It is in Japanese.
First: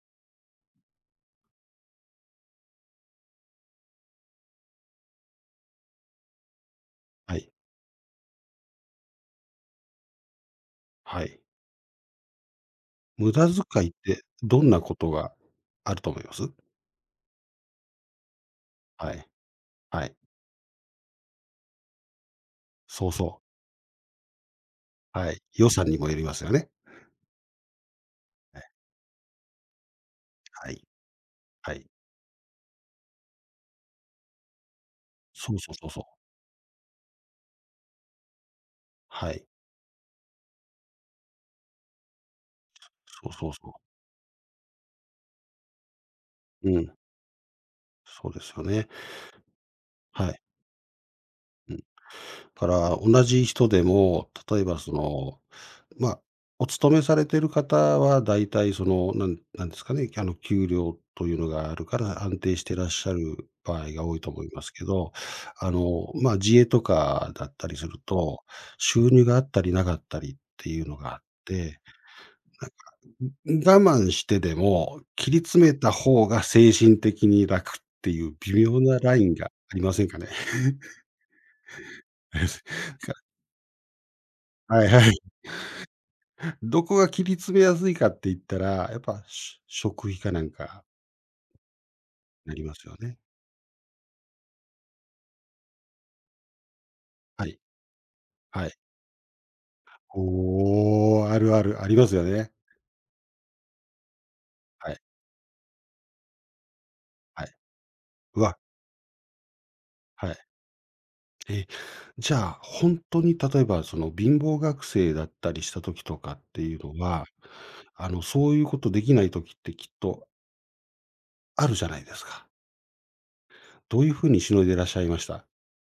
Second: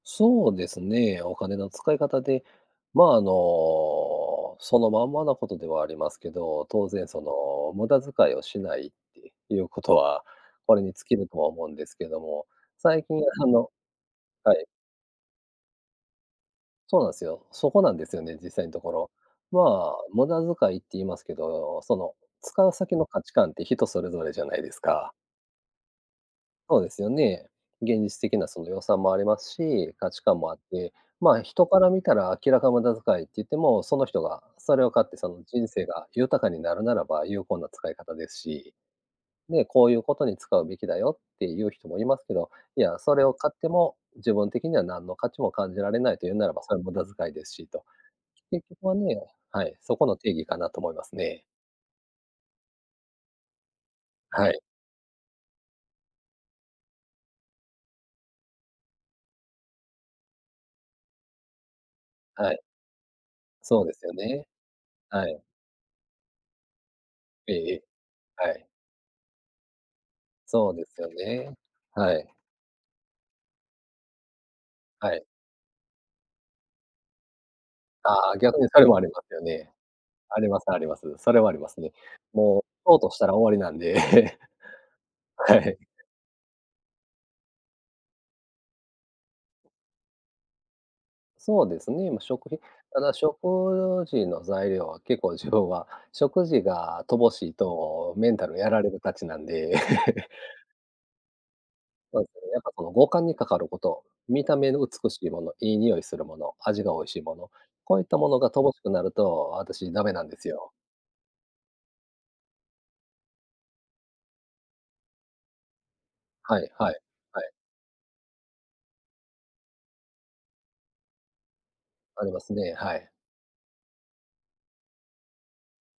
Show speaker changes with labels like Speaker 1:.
Speaker 1: そうですね。お金の使い方で、まあ、あの、そのまんまなことではありますけど、当然そ
Speaker 2: はい。
Speaker 1: の、無駄遣いをしないっていうことは、これに尽き
Speaker 2: は
Speaker 1: ると
Speaker 2: い。
Speaker 1: は思うんですけども、最近
Speaker 2: 無
Speaker 1: あ
Speaker 2: 駄
Speaker 1: の
Speaker 2: 遣いって
Speaker 1: は
Speaker 2: ど
Speaker 1: い。
Speaker 2: んなことがあると思います？
Speaker 1: そうなんすよ。そこなんですよね、実際のところ。
Speaker 2: はい、
Speaker 1: まあ、
Speaker 2: はい。
Speaker 1: 無駄遣いって言いますけど、その、使う先の
Speaker 2: そう
Speaker 1: 価値
Speaker 2: そう。
Speaker 1: 観って人それぞれじゃないですか？
Speaker 2: はい。予算にもよりますよね。
Speaker 1: そうですよね。現実的な
Speaker 2: え
Speaker 1: そ
Speaker 2: え。
Speaker 1: の予算もありますし、価値観もあっ
Speaker 2: はい。
Speaker 1: て、まあ、人
Speaker 2: は
Speaker 1: か
Speaker 2: い。
Speaker 1: ら見たら明らか無駄遣いって言っても、その人がそれを買ってその
Speaker 2: そう
Speaker 1: 人
Speaker 2: そう
Speaker 1: 生
Speaker 2: そうそ
Speaker 1: が、
Speaker 2: う。
Speaker 1: 豊かになるならば、有効な使い方ですし、
Speaker 2: はい。
Speaker 1: で「こういうことに使うべきだよ」っていう人もいますけど、いや、それ
Speaker 2: そう
Speaker 1: を
Speaker 2: そう
Speaker 1: 買って
Speaker 2: そう。
Speaker 1: も、自分的には何の価値も感じられないというならば、
Speaker 2: う
Speaker 1: それ無
Speaker 2: ん。
Speaker 1: 駄遣いですしと。
Speaker 2: そうですよ
Speaker 1: 結局
Speaker 2: ね。
Speaker 1: はね、はい、そこの定
Speaker 2: はい。
Speaker 1: 義かなと思いますね。
Speaker 2: うん。から同じ人でも、
Speaker 1: はい。
Speaker 2: 例えばその、まあ、お勤めされてる方は大体その、なんなんですかね、あの、給料というのがあるから、安
Speaker 1: は
Speaker 2: 定
Speaker 1: い。
Speaker 2: してらっしゃる場
Speaker 1: そう
Speaker 2: 合
Speaker 1: で
Speaker 2: が
Speaker 1: すよ
Speaker 2: 多いと思
Speaker 1: ね。
Speaker 2: いますけど、
Speaker 1: はい。
Speaker 2: あの、ま、自営とかだ
Speaker 1: え
Speaker 2: っ
Speaker 1: え
Speaker 2: た
Speaker 1: え
Speaker 2: り
Speaker 1: え。
Speaker 2: すると、
Speaker 1: はい。
Speaker 2: 収入があったりなかったりって
Speaker 1: そう
Speaker 2: い
Speaker 1: で
Speaker 2: うの
Speaker 1: すよ
Speaker 2: があっ
Speaker 1: ね。
Speaker 2: て、
Speaker 1: はい。
Speaker 2: なんか、ううん、我慢してでも、
Speaker 1: はい。
Speaker 2: 切り詰めた方が精神的に楽ってい
Speaker 1: あ
Speaker 2: う
Speaker 1: あ、逆
Speaker 2: 微
Speaker 1: にそ
Speaker 2: 妙
Speaker 1: れも
Speaker 2: な
Speaker 1: あり
Speaker 2: ラ
Speaker 1: ま
Speaker 2: イ
Speaker 1: す
Speaker 2: ン
Speaker 1: よ
Speaker 2: が
Speaker 1: ね。
Speaker 2: ありませんかね？
Speaker 1: あります、あります。それはありますね。
Speaker 2: で
Speaker 1: も
Speaker 2: す
Speaker 1: うショートとし
Speaker 2: か。
Speaker 1: たら終わりなんで。
Speaker 2: はいはい。
Speaker 1: はい。
Speaker 2: どこが切り詰めやすいかっていったら、やっぱ、し食費かなんか。
Speaker 1: そうですね、ま、食
Speaker 2: な
Speaker 1: 費
Speaker 2: りますよ
Speaker 1: ただ
Speaker 2: ね。
Speaker 1: 食事の材料は結構自分は、食事が乏し
Speaker 2: は
Speaker 1: い
Speaker 2: い。
Speaker 1: とメンタル
Speaker 2: は
Speaker 1: や
Speaker 2: い。
Speaker 1: られるたちなんで。
Speaker 2: おお、あるある、あります
Speaker 1: そ
Speaker 2: よ
Speaker 1: うすね、
Speaker 2: ね。
Speaker 1: やっぱこの五感にかかること、見た目の
Speaker 2: はい。
Speaker 1: 美しいもの、いい匂いするもの、味が美味しいも
Speaker 2: は
Speaker 1: の、
Speaker 2: い。
Speaker 1: こういったもの
Speaker 2: う
Speaker 1: が
Speaker 2: わ。
Speaker 1: 乏しくなると、私ダメなん
Speaker 2: は
Speaker 1: で
Speaker 2: い。
Speaker 1: すよ。
Speaker 2: え、じゃ、ほんとに、例えばその貧乏学生だったりした時とかっ
Speaker 1: は
Speaker 2: て
Speaker 1: い
Speaker 2: いう
Speaker 1: はい、
Speaker 2: のは、
Speaker 1: はい。
Speaker 2: あの、そういうことできない時ってきっとあるじゃないで
Speaker 1: あ
Speaker 2: す
Speaker 1: りま
Speaker 2: か。
Speaker 1: すね、はい。
Speaker 2: どういう風に凌いでらっしゃいました？